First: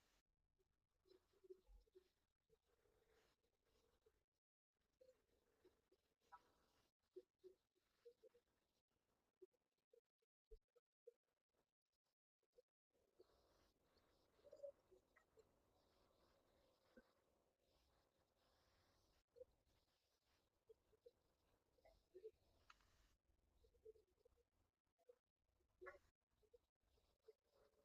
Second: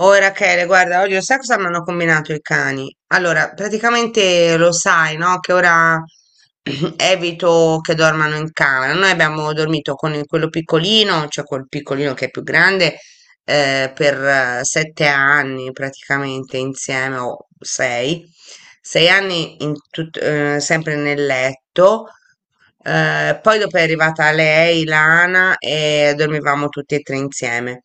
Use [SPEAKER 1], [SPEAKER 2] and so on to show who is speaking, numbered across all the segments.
[SPEAKER 1] Oh Rachele, guarda, oggi lo sai cosa mi hanno combinato i cani? Allora, praticamente lo sai, no? Che ora evito che dormano in camera. Noi abbiamo dormito con quello piccolino, cioè quel piccolino che è più grande, per 7 anni praticamente insieme, o sei anni in sempre nel letto. Poi dopo è arrivata lei, Lana, e dormivamo tutti e tre insieme.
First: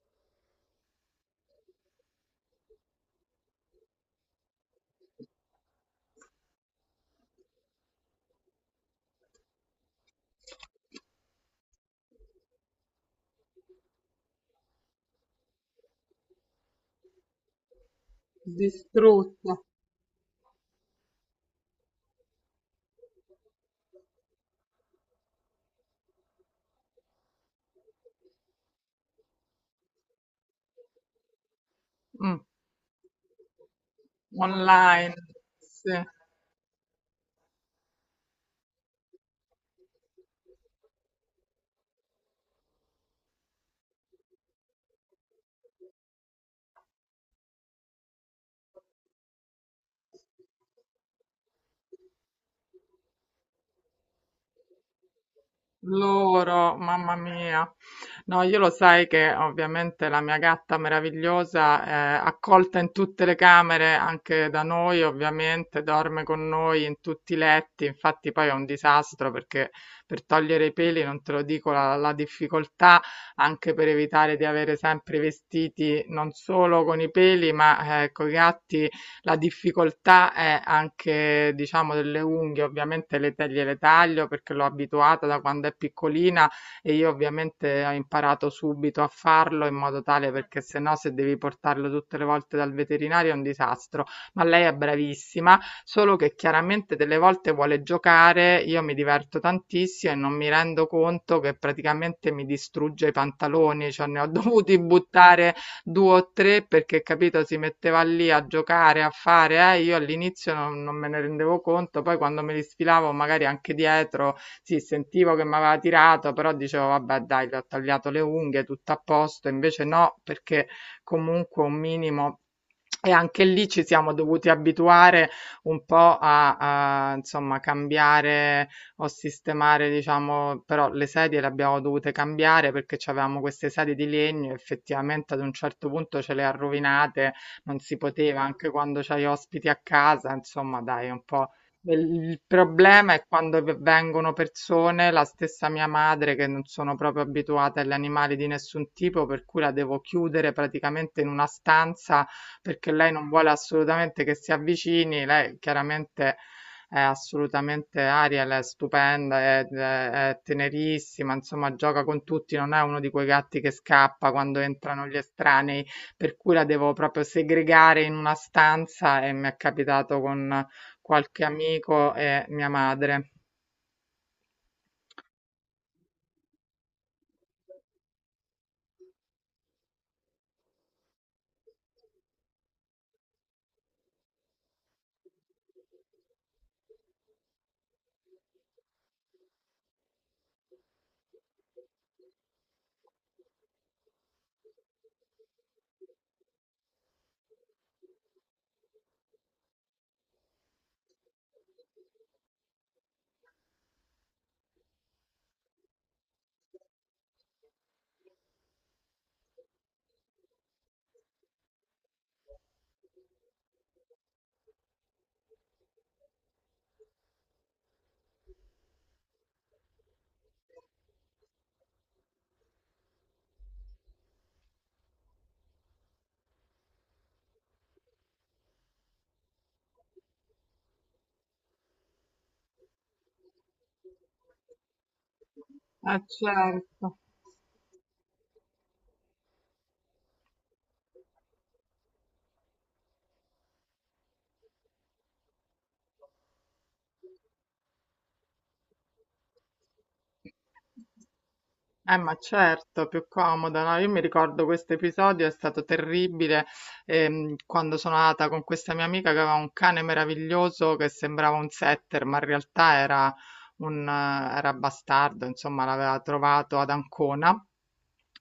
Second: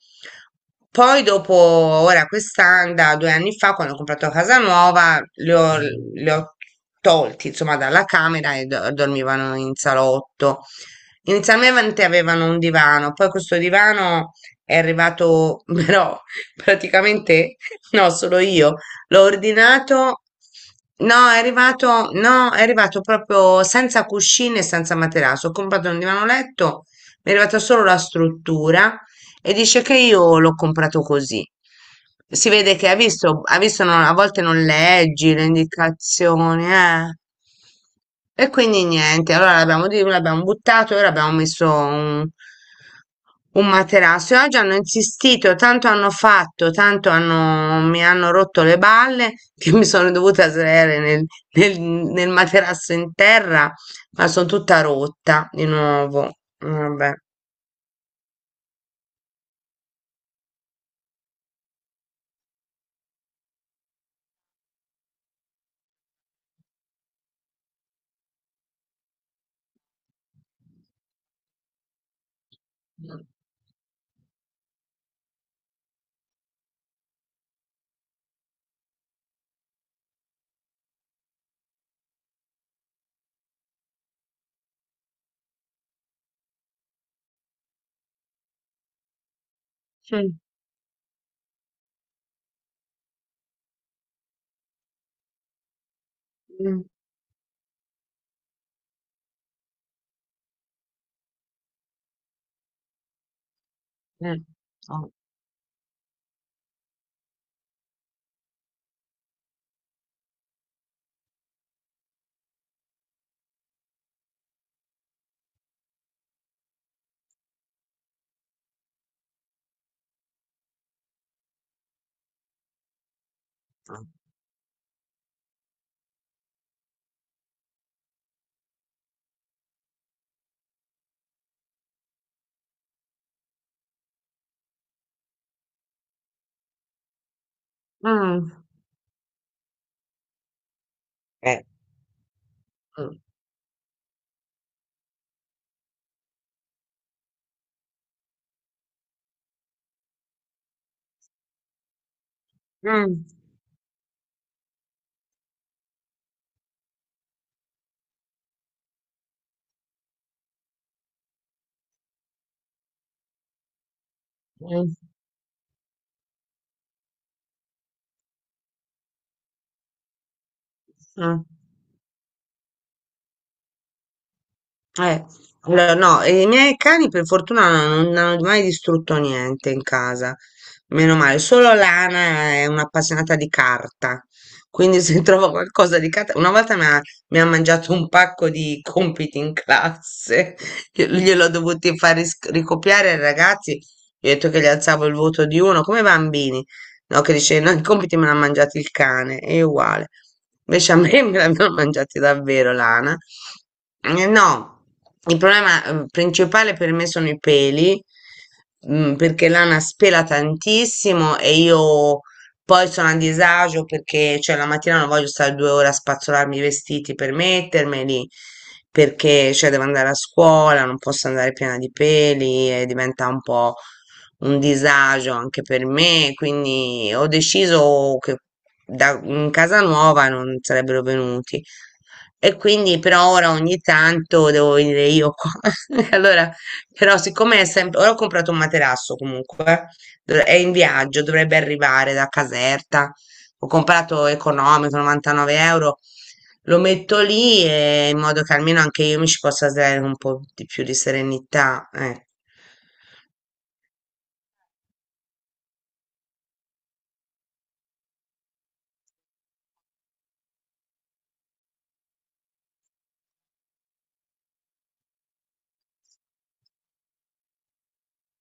[SPEAKER 1] Poi dopo, ora quest'anno, da 2 anni fa, quando ho comprato casa nuova, li ho tolti, insomma, dalla camera e dormivano in salotto. Inizialmente avevano un divano, poi questo divano è arrivato, però praticamente no, sono io. L'ho
[SPEAKER 2] Distrutto.
[SPEAKER 1] ordinato. No, è arrivato, no, è arrivato proprio senza cuscine e senza materasso. Ho comprato un divano letto, mi è arrivata solo la struttura e dice che io l'ho comprato così.
[SPEAKER 2] Mh. Mm.
[SPEAKER 1] Si vede che ha visto, non- a volte non
[SPEAKER 2] Online.
[SPEAKER 1] leggi le
[SPEAKER 2] Sì.
[SPEAKER 1] indicazioni, eh. E quindi niente, allora l'abbiamo buttato e ora abbiamo messo un materasso. E oggi hanno insistito, tanto hanno fatto, mi hanno rotto le balle che mi sono dovuta sdraiare nel materasso in terra, ma sono tutta rotta di nuovo.
[SPEAKER 2] Loro,
[SPEAKER 1] Vabbè.
[SPEAKER 2] mamma mia. No, io lo sai che ovviamente la mia gatta meravigliosa è accolta in tutte le camere, anche da noi ovviamente, dorme con noi in tutti i letti, infatti poi è un disastro perché per togliere i peli, non te lo dico, la difficoltà anche per evitare di avere sempre i vestiti non solo con i peli, ma con i gatti. La difficoltà è anche, diciamo, delle unghie, ovviamente gliele taglio perché l'ho abituata da quando è piccolina e io ovviamente ho imparato subito a farlo in modo tale perché se no se devi portarlo tutte le volte dal veterinario è un disastro. Ma lei è bravissima, solo che
[SPEAKER 1] Mm.
[SPEAKER 2] chiaramente delle volte vuole giocare, io mi diverto tantissimo e non mi rendo conto che praticamente mi distrugge i pantaloni, cioè ne ho
[SPEAKER 1] Mh.
[SPEAKER 2] dovuti
[SPEAKER 1] Mh.
[SPEAKER 2] buttare due o tre perché, capito, si metteva lì a giocare, a fare, io all'inizio non me ne rendevo conto, poi quando me li sfilavo magari anche dietro, sì, sentivo che mi aveva tirato, però dicevo, vabbè, dai, gli ho tagliato le unghie, tutto a posto, invece no, perché comunque un minimo e anche lì ci siamo dovuti abituare un po' insomma cambiare o sistemare, diciamo, però le sedie le abbiamo dovute cambiare perché c'avevamo queste sedie di legno, effettivamente ad un certo punto ce le ha rovinate, non si poteva,
[SPEAKER 1] Mh.
[SPEAKER 2] anche quando c'hai ospiti a casa, insomma, dai, un po'.
[SPEAKER 1] Eh.
[SPEAKER 2] Il problema
[SPEAKER 1] Mh.
[SPEAKER 2] è quando vengono persone, la stessa mia madre, che non sono proprio abituate agli animali di nessun tipo, per cui la devo chiudere praticamente in una stanza perché lei
[SPEAKER 1] Mh.
[SPEAKER 2] non vuole assolutamente che si avvicini, lei chiaramente è assolutamente Ariel, è stupenda, è tenerissima, insomma gioca con tutti, non è uno di quei gatti che scappa quando
[SPEAKER 1] Mh.
[SPEAKER 2] entrano gli estranei, per cui la devo proprio segregare in una stanza e mi è capitato con qualche
[SPEAKER 1] Mh.
[SPEAKER 2] amico e mia madre.
[SPEAKER 1] Eh, allora, no, i miei cani per fortuna non hanno mai distrutto niente in casa, meno male, solo Lana è un'appassionata di carta, quindi se trovo qualcosa di carta, una volta mi ha mangiato un pacco di compiti in classe, gliel'ho dovuti far ricopiare ai ragazzi, gli ho detto che gli alzavo il voto di uno, come i bambini, no, che dice, no, i compiti me l'ha mangiati il cane, è uguale, invece a me me l'hanno mangiati davvero Lana. No, il problema principale per me sono i peli, mm, perché l'ana spela tantissimo e io poi sono a disagio perché cioè, la mattina non voglio stare 2 ore a spazzolarmi i vestiti per mettermeli, perché cioè, devo andare a scuola, non posso andare piena di peli e diventa un po' un disagio anche per me, quindi ho deciso che in casa nuova non sarebbero venuti. E quindi però ora ogni tanto devo venire io qua. E
[SPEAKER 2] Ah,
[SPEAKER 1] allora,
[SPEAKER 2] certo.
[SPEAKER 1] però siccome è sempre. Ora ho comprato un materasso comunque, è in viaggio, dovrebbe arrivare da Caserta. Ho comprato economico, 99 euro. Lo metto lì e in modo che almeno anche io mi ci possa dare un po' di più di serenità.
[SPEAKER 2] Ma certo, più comoda, no? Io mi ricordo questo episodio, è stato terribile, quando sono andata con questa mia amica che aveva un cane meraviglioso che sembrava un setter, ma in realtà era era bastardo, insomma, l'aveva trovato ad Ancona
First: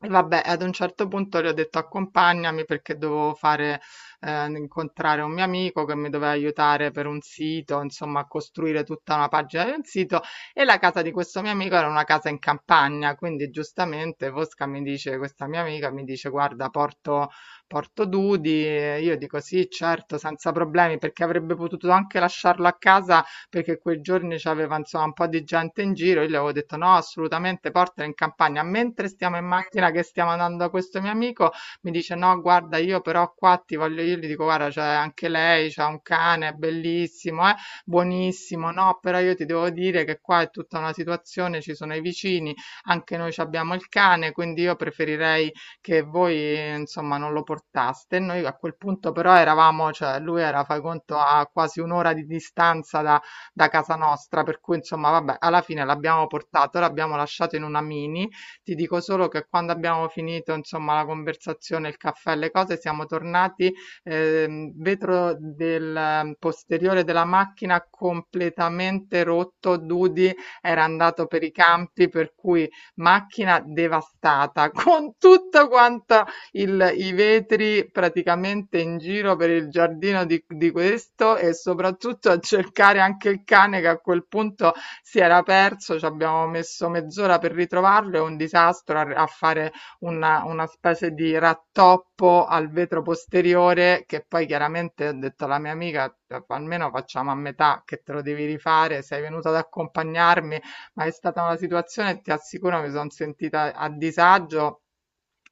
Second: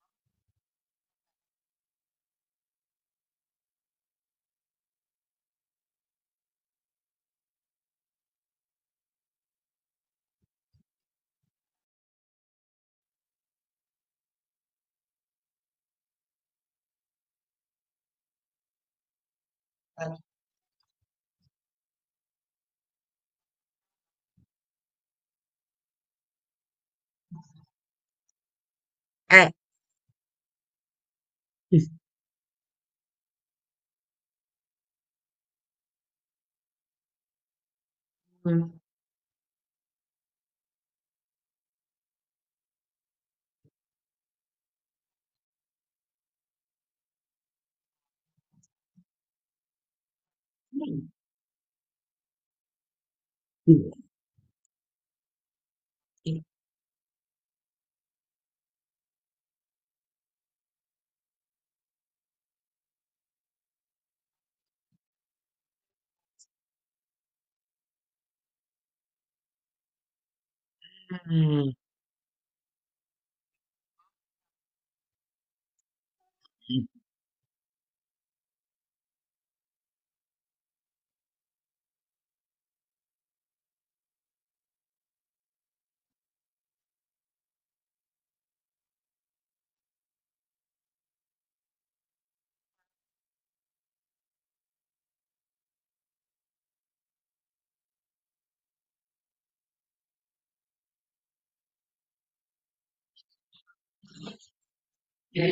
[SPEAKER 2] e vabbè, ad un certo punto le ho detto accompagnami perché dovevo fare, incontrare un mio amico che mi doveva aiutare per un sito, insomma, a costruire tutta una pagina di un sito. E la casa di questo mio amico era una casa in campagna, quindi giustamente Fosca mi dice, questa mia amica mi dice, guarda, porto, porto Dudi. E io dico sì, certo, senza problemi, perché avrebbe potuto anche lasciarlo a casa perché quei giorni c'aveva insomma un po' di gente in giro, io gli avevo detto no, assolutamente portala in campagna. Mentre stiamo in
[SPEAKER 1] Eh.
[SPEAKER 2] macchina che stiamo andando da questo mio amico, mi dice no, guarda, io però qua ti voglio. Io gli dico guarda, c'è anche lei, c'ha un cane, è bellissimo, buonissimo.
[SPEAKER 1] Mm.
[SPEAKER 2] No, però io ti devo dire che qua è tutta una situazione, ci sono i vicini, anche noi ci abbiamo il cane, quindi io preferirei che voi insomma non lo portaste. E noi a quel punto però eravamo, cioè lui era, fai conto, a quasi un'ora di distanza da casa nostra, per cui insomma, vabbè, alla fine l'abbiamo portato, l'abbiamo lasciato in una mini. Ti dico solo che quando abbiamo finito, insomma, la conversazione, il caffè, le cose, siamo tornati, vetro del posteriore della macchina completamente rotto, Dudi era andato per i campi, per cui macchina devastata con tutto quanto i vetri praticamente in giro per il giardino di questo e soprattutto a cercare anche il cane che a quel punto si era perso. Ci abbiamo messo mezz'ora per ritrovarlo, è un disastro a, a fare una specie di rattoppo al vetro posteriore, che poi chiaramente ho detto alla mia amica almeno facciamo a metà che te lo devi rifare, sei venuta ad accompagnarmi, ma è stata una situazione, ti assicuro, mi sono sentita a disagio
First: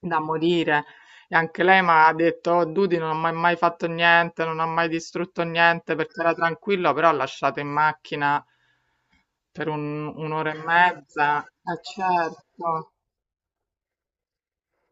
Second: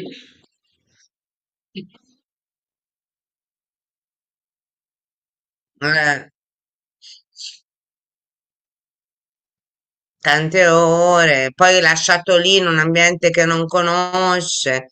[SPEAKER 2] da morire. E anche lei mi ha detto, oh, Dudi non ha mai mai fatto niente, non ha mai distrutto niente perché
[SPEAKER 1] Eh.
[SPEAKER 2] era tranquillo, però ha lasciato in macchina per un'ora e
[SPEAKER 1] Tante
[SPEAKER 2] mezza.
[SPEAKER 1] ore,
[SPEAKER 2] Eh
[SPEAKER 1] poi lasciato lì in un
[SPEAKER 2] certo.
[SPEAKER 1] ambiente che non conosce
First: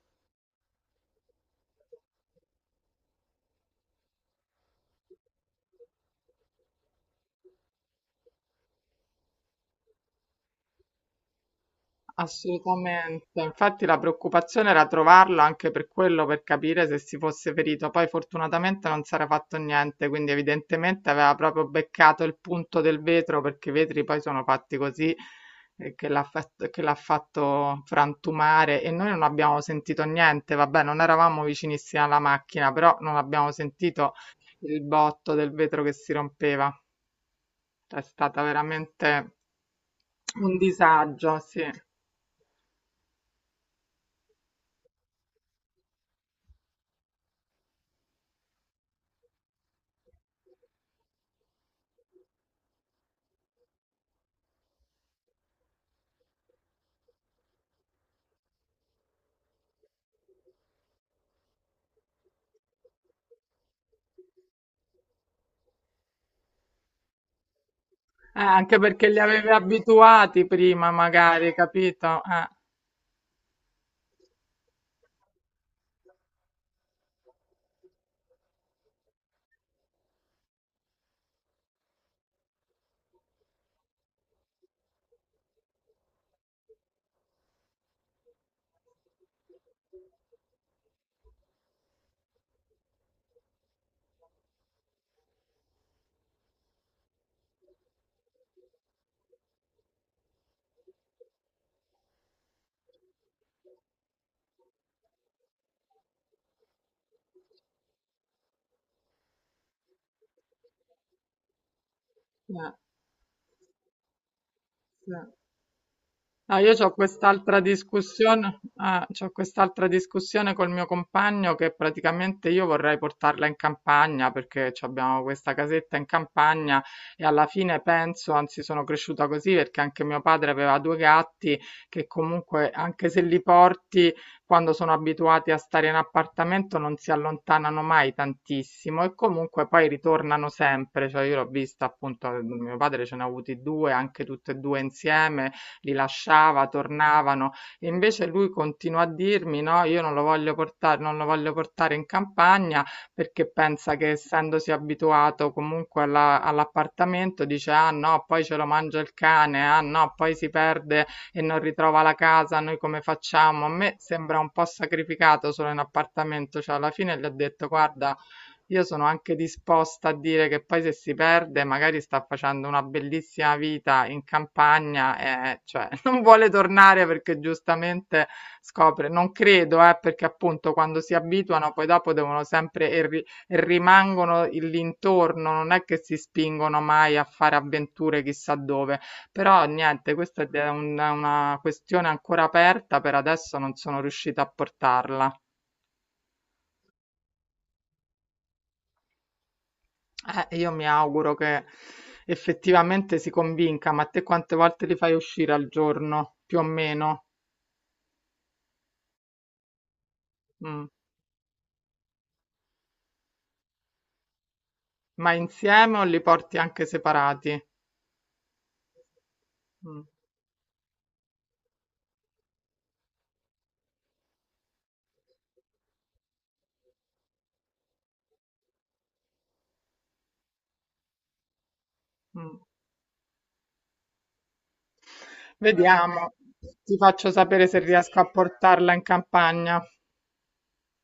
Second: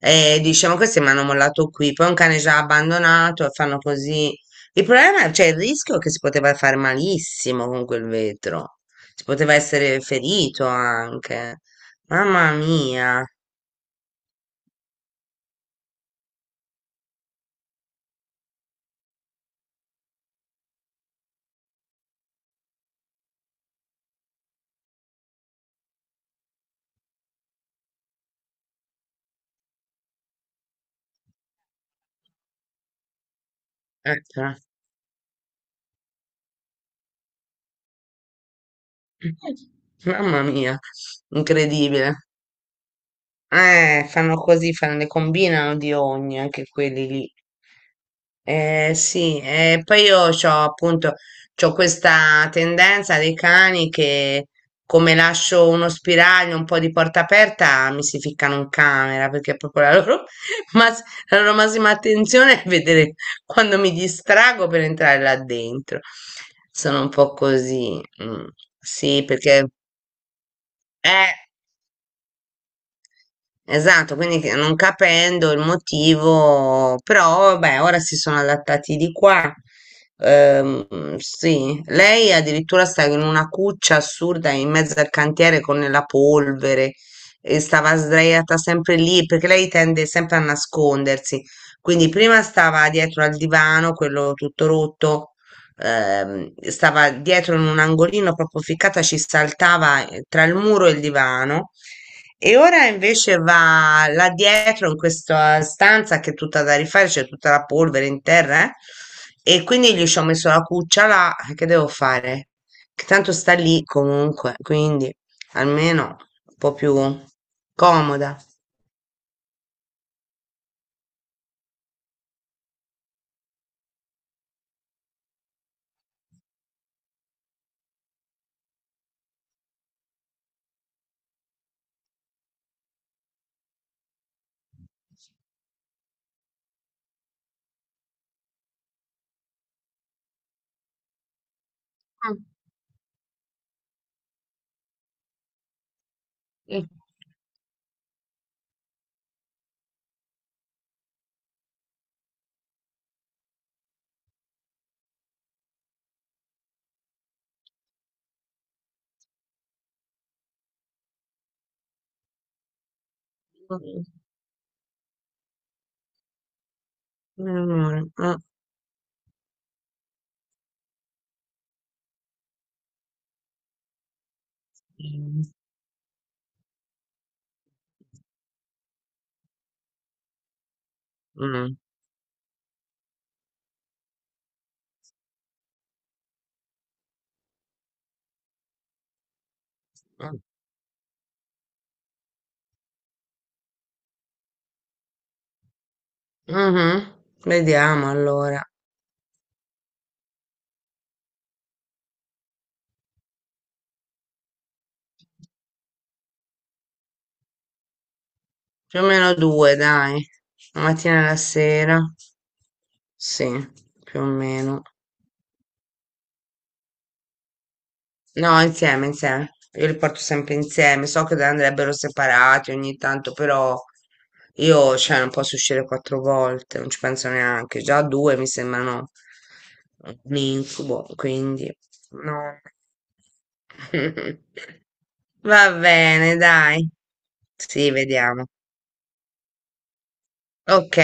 [SPEAKER 1] e dice, ma questi mi hanno mollato qui, poi un cane già abbandonato e fanno così. Il problema, cioè il rischio è che si poteva fare malissimo con quel vetro, si poteva essere ferito anche. Mamma mia,
[SPEAKER 2] Assolutamente, infatti la preoccupazione era trovarlo anche per quello, per capire se si fosse ferito. Poi fortunatamente non si era fatto niente, quindi evidentemente aveva proprio beccato il punto del vetro, perché i vetri poi sono fatti così, che l'ha fatto frantumare e noi non abbiamo sentito niente. Vabbè, non eravamo vicinissimi alla macchina, però non abbiamo sentito
[SPEAKER 1] eh, però
[SPEAKER 2] il botto del vetro che si rompeva. È stata veramente
[SPEAKER 1] mamma
[SPEAKER 2] un
[SPEAKER 1] mia,
[SPEAKER 2] disagio, sì.
[SPEAKER 1] incredibile. Fanno così, fanno, ne combinano di ogni, anche quelli lì. Sì, poi io ho appunto c'ho questa tendenza dei cani che come lascio uno spiraglio, un po' di porta aperta, mi si ficcano in camera perché proprio la loro, mas- la loro massima attenzione è vedere quando mi distrago per entrare là dentro. Sono un po' così. Mm,
[SPEAKER 2] Anche perché li
[SPEAKER 1] sì,
[SPEAKER 2] avevi
[SPEAKER 1] perché
[SPEAKER 2] abituati prima,
[SPEAKER 1] eh,
[SPEAKER 2] magari, capito?
[SPEAKER 1] esatto, non capendo il motivo, però beh, ora si sono adattati di qua. Sì, lei addirittura stava in una cuccia assurda in mezzo al cantiere con la polvere e stava sdraiata sempre lì perché lei tende sempre a nascondersi. Quindi prima stava dietro al divano, quello tutto rotto, stava dietro in un angolino proprio ficcata, ci saltava tra il muro e il divano. E ora invece va là dietro in questa stanza che è tutta da rifare, c'è tutta la polvere in terra, e quindi gli ci ho messo la cuccia là, che devo fare?
[SPEAKER 2] Eh,
[SPEAKER 1] Che tanto sta lì comunque,
[SPEAKER 2] sì.
[SPEAKER 1] quindi almeno un
[SPEAKER 2] No,
[SPEAKER 1] po'
[SPEAKER 2] io ho
[SPEAKER 1] più
[SPEAKER 2] quest'altra
[SPEAKER 1] comoda.
[SPEAKER 2] discussione, ah, c'ho quest'altra discussione col mio compagno che praticamente io vorrei portarla in campagna perché ci abbiamo questa casetta in campagna e alla fine penso, anzi sono cresciuta così perché anche mio padre aveva due gatti che comunque anche se li porti quando sono abituati a stare in appartamento non si allontanano mai tantissimo e comunque poi ritornano sempre, cioè io l'ho vista appunto, mio padre ce ne ha avuti due, anche tutte e due insieme li lasciava,
[SPEAKER 1] Eh,
[SPEAKER 2] tornavano. E invece lui continua a dirmi: no, io non lo voglio portare, non lo voglio portare in campagna perché pensa che essendosi abituato comunque all'appartamento, dice: ah no, poi ce lo mangia il cane, ah no, poi si perde e non ritrova la casa, noi come facciamo? A me
[SPEAKER 1] Mm,
[SPEAKER 2] sembra un po' sacrificato solo in appartamento, cioè alla fine gli ho detto
[SPEAKER 1] mm,
[SPEAKER 2] guarda,
[SPEAKER 1] mm,
[SPEAKER 2] io sono anche disposta a dire che poi se si perde magari sta facendo una bellissima vita in campagna e cioè non vuole tornare perché giustamente scopre, non credo, perché appunto quando si abituano
[SPEAKER 1] mm.
[SPEAKER 2] poi dopo devono sempre e rimangono l'intorno, non è che si spingono mai a fare avventure chissà dove, però niente, questa è una questione ancora aperta, per adesso non sono riuscita a portarla.
[SPEAKER 1] Mhm. Vediamo allora.
[SPEAKER 2] Io mi auguro che effettivamente si convinca, ma te quante volte li fai uscire al giorno, più o meno?
[SPEAKER 1] Più o meno due, dai. La
[SPEAKER 2] Mm.
[SPEAKER 1] mattina e la sera. Sì, più o meno.
[SPEAKER 2] Ma insieme o li porti anche separati?
[SPEAKER 1] No, insieme, insieme. Io li
[SPEAKER 2] Mm,
[SPEAKER 1] porto sempre insieme. So che andrebbero separati ogni tanto, però io, cioè, non posso uscire 4 volte, non ci penso neanche. Già due mi sembrano un incubo, quindi
[SPEAKER 2] mm.
[SPEAKER 1] no. Va
[SPEAKER 2] Vediamo,
[SPEAKER 1] bene, dai.
[SPEAKER 2] ti faccio sapere se
[SPEAKER 1] Sì,
[SPEAKER 2] riesco a
[SPEAKER 1] vediamo.
[SPEAKER 2] portarla in campagna.
[SPEAKER 1] Ok.